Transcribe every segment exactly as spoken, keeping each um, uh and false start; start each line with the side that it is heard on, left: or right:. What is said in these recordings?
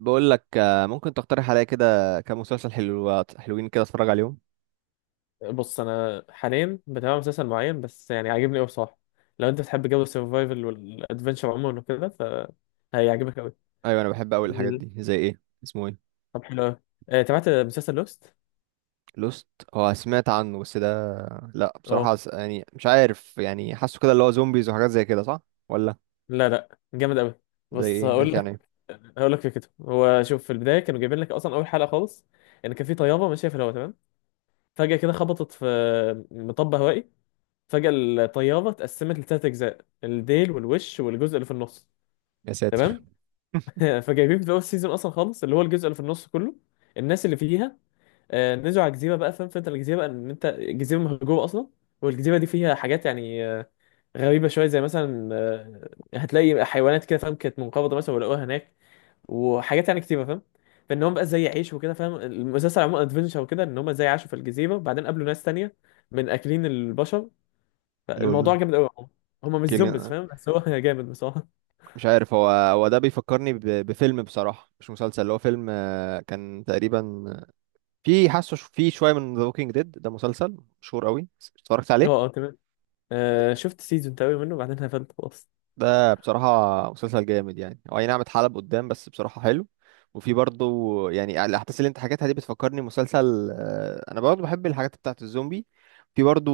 right: بقول لك، آه، ممكن تقترح عليا كده كام مسلسل حلو حلوين كده اتفرج عليهم؟
left: بص، انا حاليا بتابع مسلسل معين، بس يعني عاجبني قوي بصراحه. لو انت بتحب جو السرفايفل والادفنشر عموما وكده، ف هيعجبك قوي.
right: ايوه، انا بحب قوي الحاجات
left: مم.
right: دي. زي ايه؟ اسمه ايه؟
left: طب حلو قوي. آه، تابعت مسلسل لوست.
right: لوست؟ هو سمعت عنه بس ده... لا بصراحة،
left: اه،
right: س- يعني مش عارف، يعني حاسه كده اللي هو زومبيز وحاجات زي كده، صح ولا؟
left: لا لا جامد قوي.
right: زي
left: بص
right: ايه؟
left: هقول
right: بيحكي عن
left: لك.
right: ايه؟
left: هقول لك فكرته. هو شوف، في البدايه كانوا جايبين لك اصلا اول حلقه خالص، ان كان في طياره ماشيه في الهواء، تمام؟ فجاه كده خبطت في مطب هوائي. فجاه الطياره اتقسمت لثلاث اجزاء: الديل والوش والجزء اللي في النص.
right: يا ساتر.
left: تمام. فجايبين في اول سيزون اصلا خالص اللي هو الجزء اللي في النص كله، الناس اللي فيها آه، نزلوا على الجزيره بقى، فاهم؟ فانت الجزيره بقى ان انت الجزيره مهجوره اصلا، والجزيره دي فيها حاجات يعني آه، غريبه شويه، زي مثلا آه، هتلاقي حيوانات كده، فاهم؟ كانت منقرضه مثلا ولقوها هناك، وحاجات يعني كتيره، فاهم؟ فان هم بقى ازاي يعيشوا وكده، فاهم؟ المسلسل عموما ادفنشر وكده، ان هم ازاي عاشوا في الجزيره، وبعدين قابلوا ناس تانية من اكلين البشر. فالموضوع
right: لول.
left: جامد قوي. هم مش زومبيز،
right: كيلي.
left: فاهم؟ بس هو جامد بصراحه.
right: مش عارف، هو هو ده بيفكرني ب... بفيلم بصراحة، مش مسلسل، اللي هو فيلم. آه، كان تقريبا آه، في حاسه ش- في شوية من ذا ووكينج ديد. ده مسلسل مشهور قوي، اتفرجت
left: هو
right: عليه.
left: اه تمام. آه، شفت سيزون تقريبا منه وبعدين قفلت خلاص.
right: ده بصراحة مسلسل جامد، يعني هو اي نعم اتحلب قدام، بس بصراحة حلو. وفي برضه، يعني الأحداث اللي أنت حكيتها دي بتفكرني مسلسل، آه، أنا برضه بحب الحاجات بتاعة الزومبي. في برضه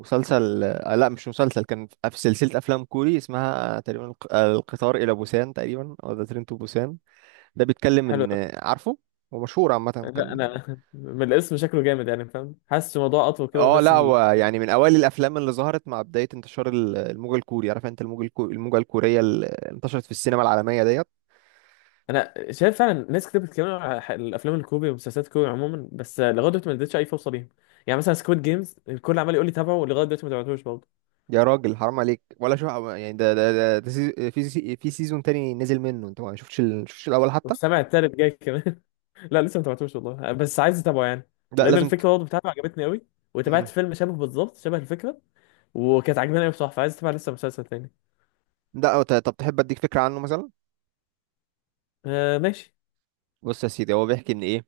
right: مسلسل، آه، لا مش مسلسل، كان في سلسلة أفلام كوري اسمها تقريبا الق- القطار إلى بوسان، تقريبا، أو ذا ترين تو بوسان. ده بيتكلم
left: حلو
right: إن
left: أوي.
right: آه، عارفه، هو مشهور عامة
left: لا
right: كان.
left: انا من الاسم شكله جامد يعني، فاهم؟ حاسس الموضوع اطول كده،
right: اه لا،
left: ونفس ال...
right: هو يعني من أوائل الأفلام اللي ظهرت مع بداية انتشار ال- الموجة الكوري. عارف أنت الموجة الكو- الموجة الكورية اللي انتشرت في السينما العالمية ديت.
left: انا شايف فعلا ناس كتير بتتكلم على ح- الافلام الكوري ومسلسلات الكوري عموما، بس لغايه دلوقتي ما اديتش اي فرصه ليهم. يعني مثلا سكويد جيمز الكل عمال يقول لي تابعه، ولغايه دلوقتي ما تابعتوش برضه.
right: يا راجل، حرام عليك! ولا شو يعني؟ ده ده ده, ده سيز- في سي- في سيزون تاني نزل منه، انت ما شفتش ال... شفتش الاول حتى؟
left: والسامع التالت جاي كمان. لا لسه ما تابعتوش والله، بس عايز اتابعه يعني،
right: لا،
left: لان
right: لازم ت...
left: الفكره برضه بتاعته عجبتني قوي. وتابعت
right: مم.
left: فيلم شبه بالظبط شبه الفكره، وكانت عجباني قوي بصراحه، فعايز اتابع لسه مسلسل تاني.
right: لا، ت- طب تحب اديك فكره عنه مثلا؟
left: آه ماشي.
right: بص يا سيدي، هو بيحكي ان ايه،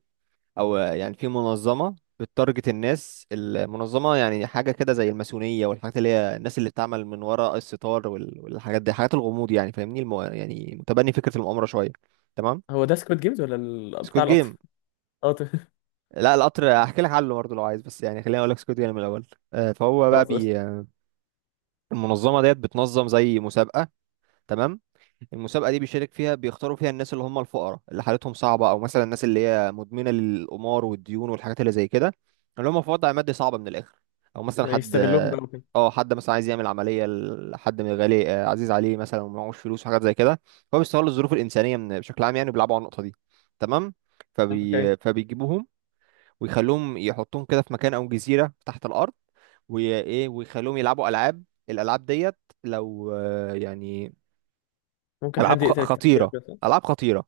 right: او يعني في منظمه بتارجت الناس. المنظمه يعني حاجه كده زي الماسونيه، والحاجات اللي هي الناس اللي بتعمل من وراء الستار وال... والحاجات دي، حاجات الغموض، يعني فاهمني المو... يعني متبني فكره المؤامره شويه. تمام.
left: هو ده سكويد جيمز ولا ال...
right: سكوت
left: بتاع القطر؟
right: جيم.
left: قطر.
right: لا، القطر هحكي لك عنه برضه لو عايز، بس يعني خليني اقول لك سكوت جيم الاول. آه، فهو بقى
left: خلاص قشطة.
right: بي المنظمة ديت بتنظم زي مسابقة. تمام. المسابقة دي بيشارك فيها، بيختاروا فيها الناس اللي هم الفقراء اللي حالتهم صعبة، أو مثلا الناس اللي هي مدمنة للقمار والديون والحاجات اللي زي كده، اللي هم في وضع مادي صعب من الآخر. أو مثلا حد...
left: يستغلوهم بقى وكده.
right: اه، حد مثلا عايز يعمل عملية لحد من غالي، آه، عزيز عليه مثلا، ومعهوش فلوس وحاجات زي كده. هو بيستغل الظروف الإنسانية من بشكل عام، يعني بيلعبوا على النقطة دي. تمام.
left: اوكي.
right: فبي... فبيجيبوهم ويخلوهم، يحطوهم كده في مكان أو جزيرة تحت الأرض، وايه، ويخلوهم يلعبوا العاب. الالعاب ديت لو آه، يعني
left: ممكن حد
right: العاب خ-
left: يقتل التاني كده
right: خطيره،
left: بس.
right: العاب خطيره،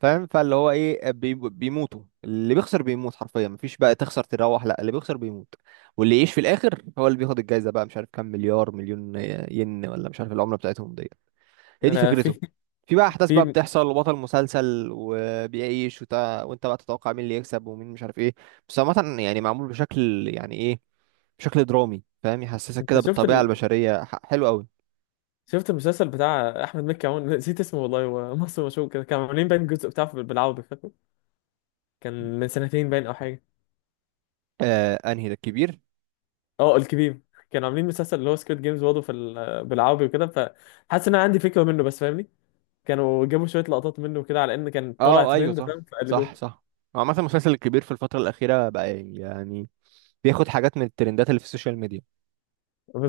right: فاهم، فاللي هو ايه، بي- بيموتوا. اللي بيخسر بيموت حرفيا، مفيش بقى تخسر تروح، لا، اللي بيخسر بيموت. واللي يعيش في الاخر هو اللي بياخد الجايزه بقى، مش عارف كام مليار مليون ين، ولا مش عارف العمله بتاعتهم دي. هي دي
left: انا
right: فكرته.
left: في.
right: في بقى احداث بقى
left: في.
right: بتحصل، وبطل مسلسل وبيعيش، وت... وانت بقى تتوقع مين اللي يكسب، ومين مش عارف ايه. بس عامه يعني معمول بشكل يعني ايه، بشكل درامي، فاهم، يحسسك
left: انت
right: كده
left: شفت
right: بالطبيعه
left: ال...
right: البشريه. ح- حلو قوي.
left: شفت المسلسل بتاع احمد مكي؟ عون، نسيت اسمه والله، هو مصر مشهور كده، كانوا عاملين باين جزء بتاعه في- بالعربي، فاكره؟ كان من سنتين باين او حاجه.
right: آه انهي ده؟ الكبير؟
left: اه الكبير. كانوا عاملين مسلسل اللي هو سكويد جيمز برضه في ال... بالعربي وكده، فحاسس ان انا عندي فكره منه بس، فاهمني؟ كانوا جابوا شويه لقطات منه كده، على ان كان طالع
right: اه ايوه،
left: ترند،
right: صح،
left: فاهم؟ فقلدوه.
right: صح، صح. هو عامه المسلسل الكبير في الفتره الاخيره بقى يعني بياخد حاجات من الترندات اللي في السوشيال ميديا.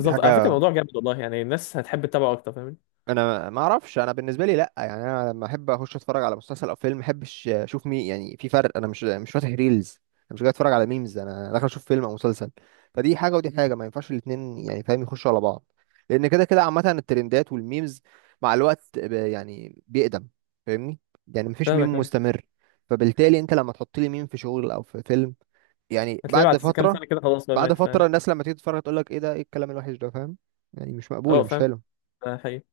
right: دي
left: على فكره
right: حاجه،
left: الموضوع جامد والله، يعني الناس هتحب تتابعه اكتر، فاهمني؟
right: انا ما اعرفش، انا بالنسبه لي لا، يعني انا لما احب اخش اتفرج على مسلسل او فيلم ما احبش اشوف مين، يعني في فرق. انا مش مش فاتح ريلز، انا مش جاي اتفرج على ميمز، انا داخل اشوف فيلم او مسلسل. فدي حاجه ودي حاجه، ما ينفعش الاتنين يعني فاهم، يخشوا على بعض. لان كده كده عامه الترندات والميمز مع الوقت ب- يعني بيقدم فاهمني، يعني مفيش
left: فاهمك
right: ميم
left: أيوة.
right: مستمر. فبالتالي انت لما تحط لي ميم في شغل او في فيلم، يعني
left: هتلاقيه
right: بعد
left: بعد كام
right: فتره،
left: سنه كده خلاص بقى
right: بعد
left: مات، فاهم؟
right: فتره الناس لما تيجي تتفرج تقول لك: ايه ده؟ ايه الكلام الوحش ده؟ فاهم، يعني مش مقبوله،
left: اه
right: مش
left: فاهم.
right: حلو.
left: ده حقيقي.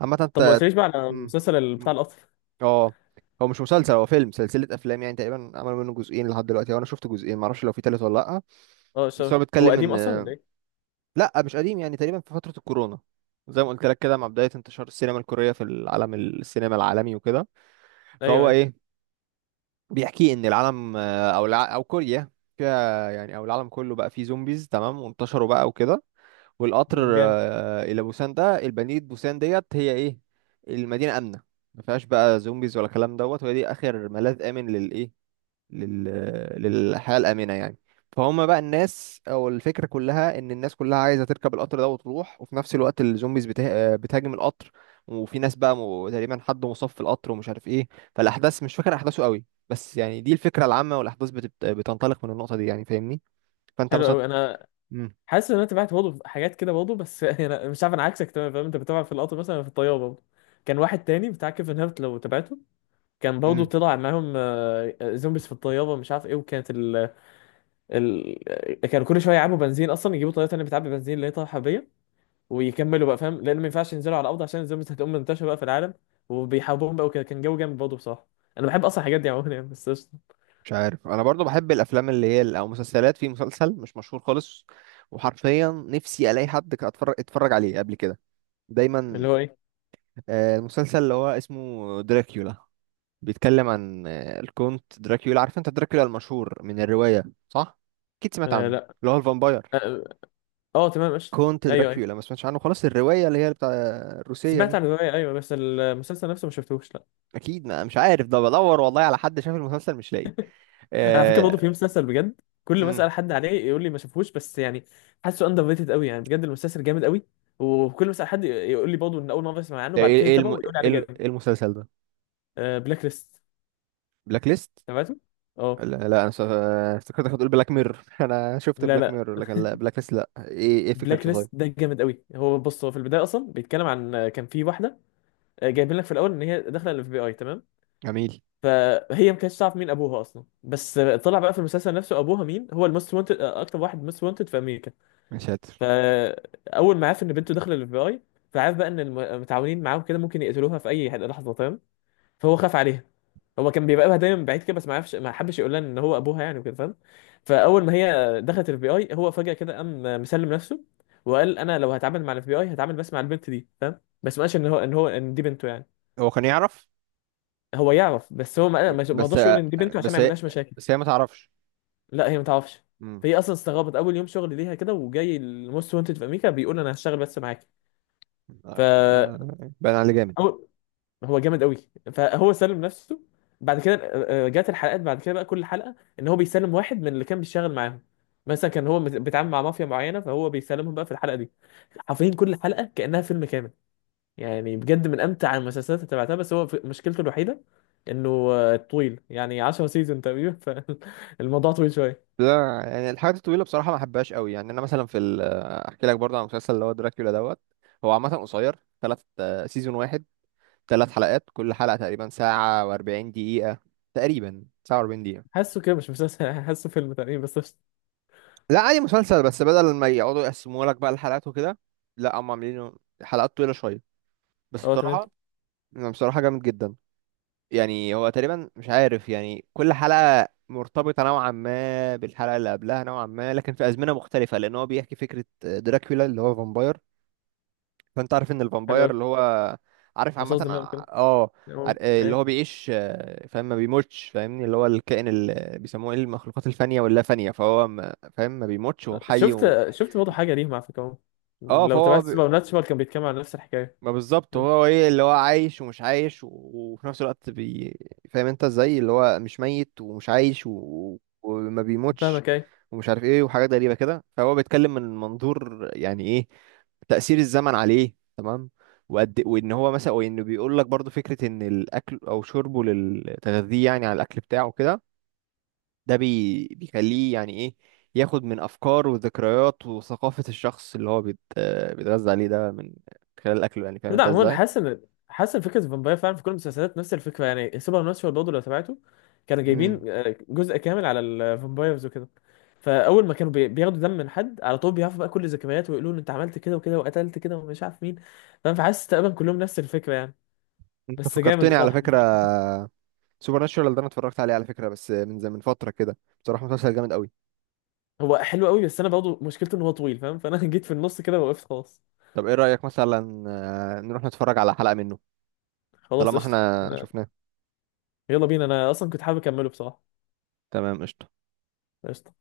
right: عامة
left: طب ما
right: انت...
left: قلتليش بقى على
right: مم.
left: المسلسل بتاع
right: مم.
left: القطر.
right: اه. هو مش مسلسل، هو فيلم، سلسلة أفلام، يعني تقريبا عملوا منه جزئين لحد دلوقتي، وأنا شفت جزئين، معرفش لو في تالت ولا لأ.
left: اه
right: بس
left: الشبه،
right: هو
left: هو
right: بيتكلم
left: قديم
right: إن...
left: اصلا ولا ايه؟
right: لأ مش قديم، يعني تقريبا في فترة الكورونا، زي ما قلت لك كده مع بداية انتشار السينما الكورية في العالم، السينما العالمي وكده.
left: ايوه
right: فهو
left: ايوه.
right: إيه، بيحكي إن العالم، آه، أو الع... أو كوريا، فيها يعني، أو العالم كله بقى فيه زومبيز، تمام، وانتشروا بقى وكده. والقطر
left: جامد.
right: آه، الى بوسان ده، البنية، بوسان ديت هي ايه؟ المدينة آمنة، ما فيهاش بقى زومبيز ولا كلام دوت، وهي دي اخر ملاذ آمن للايه، لل... للحياة الآمنة يعني. فهم بقى الناس، او الفكرة كلها ان الناس كلها عايزة تركب القطر ده وتروح، وفي نفس الوقت الزومبيز بته... آه، بتهاجم القطر. وفي ناس بقى م... تقريبا حد مصاب في القطر، ومش عارف ايه. فالأحداث، مش فاكر أحداثه قوي، بس يعني دي الفكرة العامة، والأحداث بتبت... بتنطلق من النقطة دي يعني فاهمني. فأنت
left: حلو
right: مثلا...
left: قوي. انا
right: مم.
left: حاسس ان انا تابعت برضه حاجات كده برضه بس، انا مش عارف، انا عكسك تمام، فاهم؟ انت بتابع في القطر مثلا، أنا في الطياره برضه. كان واحد تاني بتاع كيفن هارت، لو تابعته، كان برضه
right: مم.
left: طلع معاهم آه، زومبيز في الطياره، مش عارف ايه، وكانت ال... ال... كانوا كل شويه يعبوا بنزين اصلا، يجيبوا طياره تانيه بتعبي بنزين اللي هي طياره حربيه، ويكملوا بقى، فاهم؟ لان ما ينفعش ينزلوا على الارض عشان الزومبيز هتقوم منتشره بقى في العالم، وبيحاربوهم بقى وكده. كان جو جامد برضه بصراحه. انا بحب اصلا الحاجات دي عموما يعني بس.
right: مش عارف، انا برضو بحب الافلام اللي هي ال- او مسلسلات. في مسلسل مش مشهور خالص، وحرفيا نفسي الاقي حد كان اتفرج اتفرج عليه قبل كده، دايما.
left: اللي هو ايه؟
right: آه، المسلسل اللي هو اسمه دراكيولا، بيتكلم عن آه، الكونت دراكيولا. عارف انت دراكيولا المشهور من الرواية، صح؟ اكيد سمعت
left: آه
right: عنه،
left: لا.
right: اللي هو الفامباير.
left: اه، آه. آه، تمام قشطة.
right: كونت
left: ايوه ايوه.
right: دراكيولا، ما سمعتش عنه خلاص، الرواية اللي هي بتاع الروسية
left: سمعت
right: دي.
left: عن الرواية ايوه، بس المسلسل نفسه ما شفتهوش لا.
right: اكيد. ما مش عارف، ده بدور والله على حد شاف المسلسل مش لاقي.
left: انا على فكرة
right: آه،
left: برضه في مسلسل بجد كل ما اسال
right: امم
left: حد عليه يقول لي ما شافهوش، بس يعني حاسه اندر ريتد قوي يعني، بجد المسلسل جامد قوي. وكل ما اسال حد يقول لي برضه ان اول مرة اسمع عنه،
right: ده
left: بعد
right: ايه؟
left: كده
right: ايه
left: يتابعه
right: الم...
left: ويقول لي
right: ايه
left: عليه
right: ال-
left: جامد.
right: إيه المسلسل ده؟
left: آه بلاك ليست.
right: بلاك ليست.
left: تابعته؟ اه.
right: لا, لا، انا س- افتكرتك هتقول بلاك ميرور. انا شفت
left: لا
right: بلاك
left: لا.
right: ميرور لكن لا، بلاك ليست لا، ايه ايه
left: بلاك
right: فكرته طيب؟
left: ليست ده جامد قوي. هو بص، هو في البدايه اصلا بيتكلم عن آه، كان في واحده، آه، جايبين لك في الاول ان هي داخله الاف بي اي، تمام؟
right: جميل.
left: فهي ما كانتش تعرف مين ابوها اصلا، بس طلع بقى في المسلسل نفسه ابوها مين. هو الموست وانتد، اكتر واحد موست وانتد في امريكا.
right: يا ساتر.
left: فاول ما عرف ان بنته داخله الاف بي اي، فعرف بقى ان المتعاونين معاهم كده ممكن يقتلوها في اي لحظه، فاهم؟ فهو خاف عليها. هو كان بيراقبها دايما من بعيد كده، بس ما عرفش، ما حبش يقول لها ان هو ابوها يعني وكده، فاهم؟ فاول ما هي دخلت الاف بي اي، هو فجاه كده قام مسلم نفسه، وقال انا لو هتعامل مع الاف بي اي هتعامل بس مع البنت دي، فاهم؟ بس ما قالش ان هو ان هو ان دي بنته يعني.
right: هو كان يعرف،
left: هو يعرف بس هو ما ما ما
right: بس
left: رضاش يقول ان دي بنته عشان
right: بس
left: ما
right: هي
left: يعملهاش مشاكل.
right: بس هي ما تعرفش.
left: لا هي ما تعرفش.
right: امم
left: فهي اصلا استغربت اول يوم شغل ليها كده، وجاي الموست وانتد في امريكا بيقول انا هشتغل بس معاك. ف
right: آه، آه، باين عليه جامد.
left: أو- هو جامد قوي. فهو سلم نفسه. بعد كده آه، آه، جات الحلقات بعد كده بقى، كل حلقه ان هو بيسلم واحد من اللي كان بيشتغل معاهم. مثلا كان هو مت- بيتعامل مع مافيا معينه، فهو بيسلمهم بقى في الحلقه دي. حرفيا كل حلقه كانها فيلم كامل. يعني بجد من امتع المسلسلات اللي تابعتها، بس هو في- مشكلته الوحيده انه آه، طويل يعني، عشر سيزون تقريبا، فالموضوع طويل شويه.
right: لا يعني الحاجات الطويله بصراحه ما بحبهاش قوي، يعني انا مثلا في ال- احكي لك برضه عن المسلسل اللي هو دراكولا دوت. هو عامه قصير، ثلاث سيزون واحد، ثلاث حلقات، كل حلقه تقريبا ساعه و40 دقيقه، تقريبا ساعه و40 دقيقه.
left: حاسه كده مش مسلسل، حاسه فيلم تقريبا بس، قشطة.
right: لا عادي مسلسل، بس بدل ما يقعدوا يقسموا لك بقى الحلقات وكده، لا هم عاملينه حلقات طويلة شوية، بس
left: اه تمام.
right: بصراحة أنا بصراحة جامد جدا. يعني هو تقريبا مش عارف يعني، كل حلقة مرتبطة نوعا ما بالحلقة اللي قبلها نوعا ما، لكن في أزمنة مختلفة، لأن هو بيحكي فكرة دراكولا اللي هو فامباير. فأنت عارف إن
left: حلو
right: الفامباير
left: قوي.
right: اللي هو، عارف عامة،
left: مصاص دماء كده.
right: اه، عار-
left: المهم،
right: اللي
left: ايوه.
right: هو بيعيش، آه، فاهم ما بيموتش، فاهمني، اللي هو الكائن اللي بيسموه ايه، المخلوقات الفانية واللا فانية، فهو ما- فاهم ما بيموتش وهو حي و...
left: شفت، شفت برضه حاجه ليهم على فكره،
right: اه،
left: لو
right: فهو
left: تابعت سوبر ناتشورال، كان بيتكلم عن نفس الحكايه.
right: ما بالظبط، هو ايه، اللي هو عايش ومش عايش و- وفي نفس الوقت بي... فاهم انت ازاي، اللي هو مش ميت ومش عايش و... وما بيموتش،
left: فاهمك ايه.
right: ومش عارف ايه، وحاجات غريبة كده. فهو بيتكلم من منظور يعني ايه، تأثير الزمن عليه، تمام. وقد إيه، وان هو مثلا وانه بيقول لك برضو فكرة ان الاكل او شربه للتغذية، يعني على الاكل بتاعه كده، ده بي... بيخليه يعني ايه، ياخد من افكار وذكريات وثقافة الشخص اللي هو بيت... آه، بيتغذى عليه، ده من خلال الاكل، يعني فاهم
left: لا
right: انت
left: عموما
right: ازاي.
left: حاسس ان، حاسس ان فكره الفامباير فعلا في كل المسلسلات نفس الفكره، يعني سوبر ناتشورال برضه لو تابعته، كانوا جايبين
right: امم
left: آه، جزء كامل على الفامبايرز وكده. فاول ما كانوا بي- بياخدوا دم من حد على طول، بيعرفوا بقى كل ذكرياته، ويقولوا له انت عملت كده وكده وقتلت كده ومش عارف مين، فاهم؟ فحاسس تقريبا كلهم نفس الفكره يعني،
right: انت
left: بس جامد،
right: فكرتني على
left: صح؟
right: فكره، سوبر ناتشورال ده انا اتفرجت عليه على فكره، بس من زمان، من فتره كده. بصراحه مسلسل جامد قوي.
left: هو حلو قوي، بس انا برضه مشكلته ان هو طويل، فاهم؟ فانا جيت في النص كده وقفت خلاص.
right: طب ايه رايك مثلا، آه، نروح نتفرج على حلقه منه؟
left: خلاص
right: طالما
left: قشطه.
right: احنا شفناه.
left: يلا بينا، انا اصلا كنت حابب اكمله بصراحه.
right: تمام قشطه.
left: قشطه.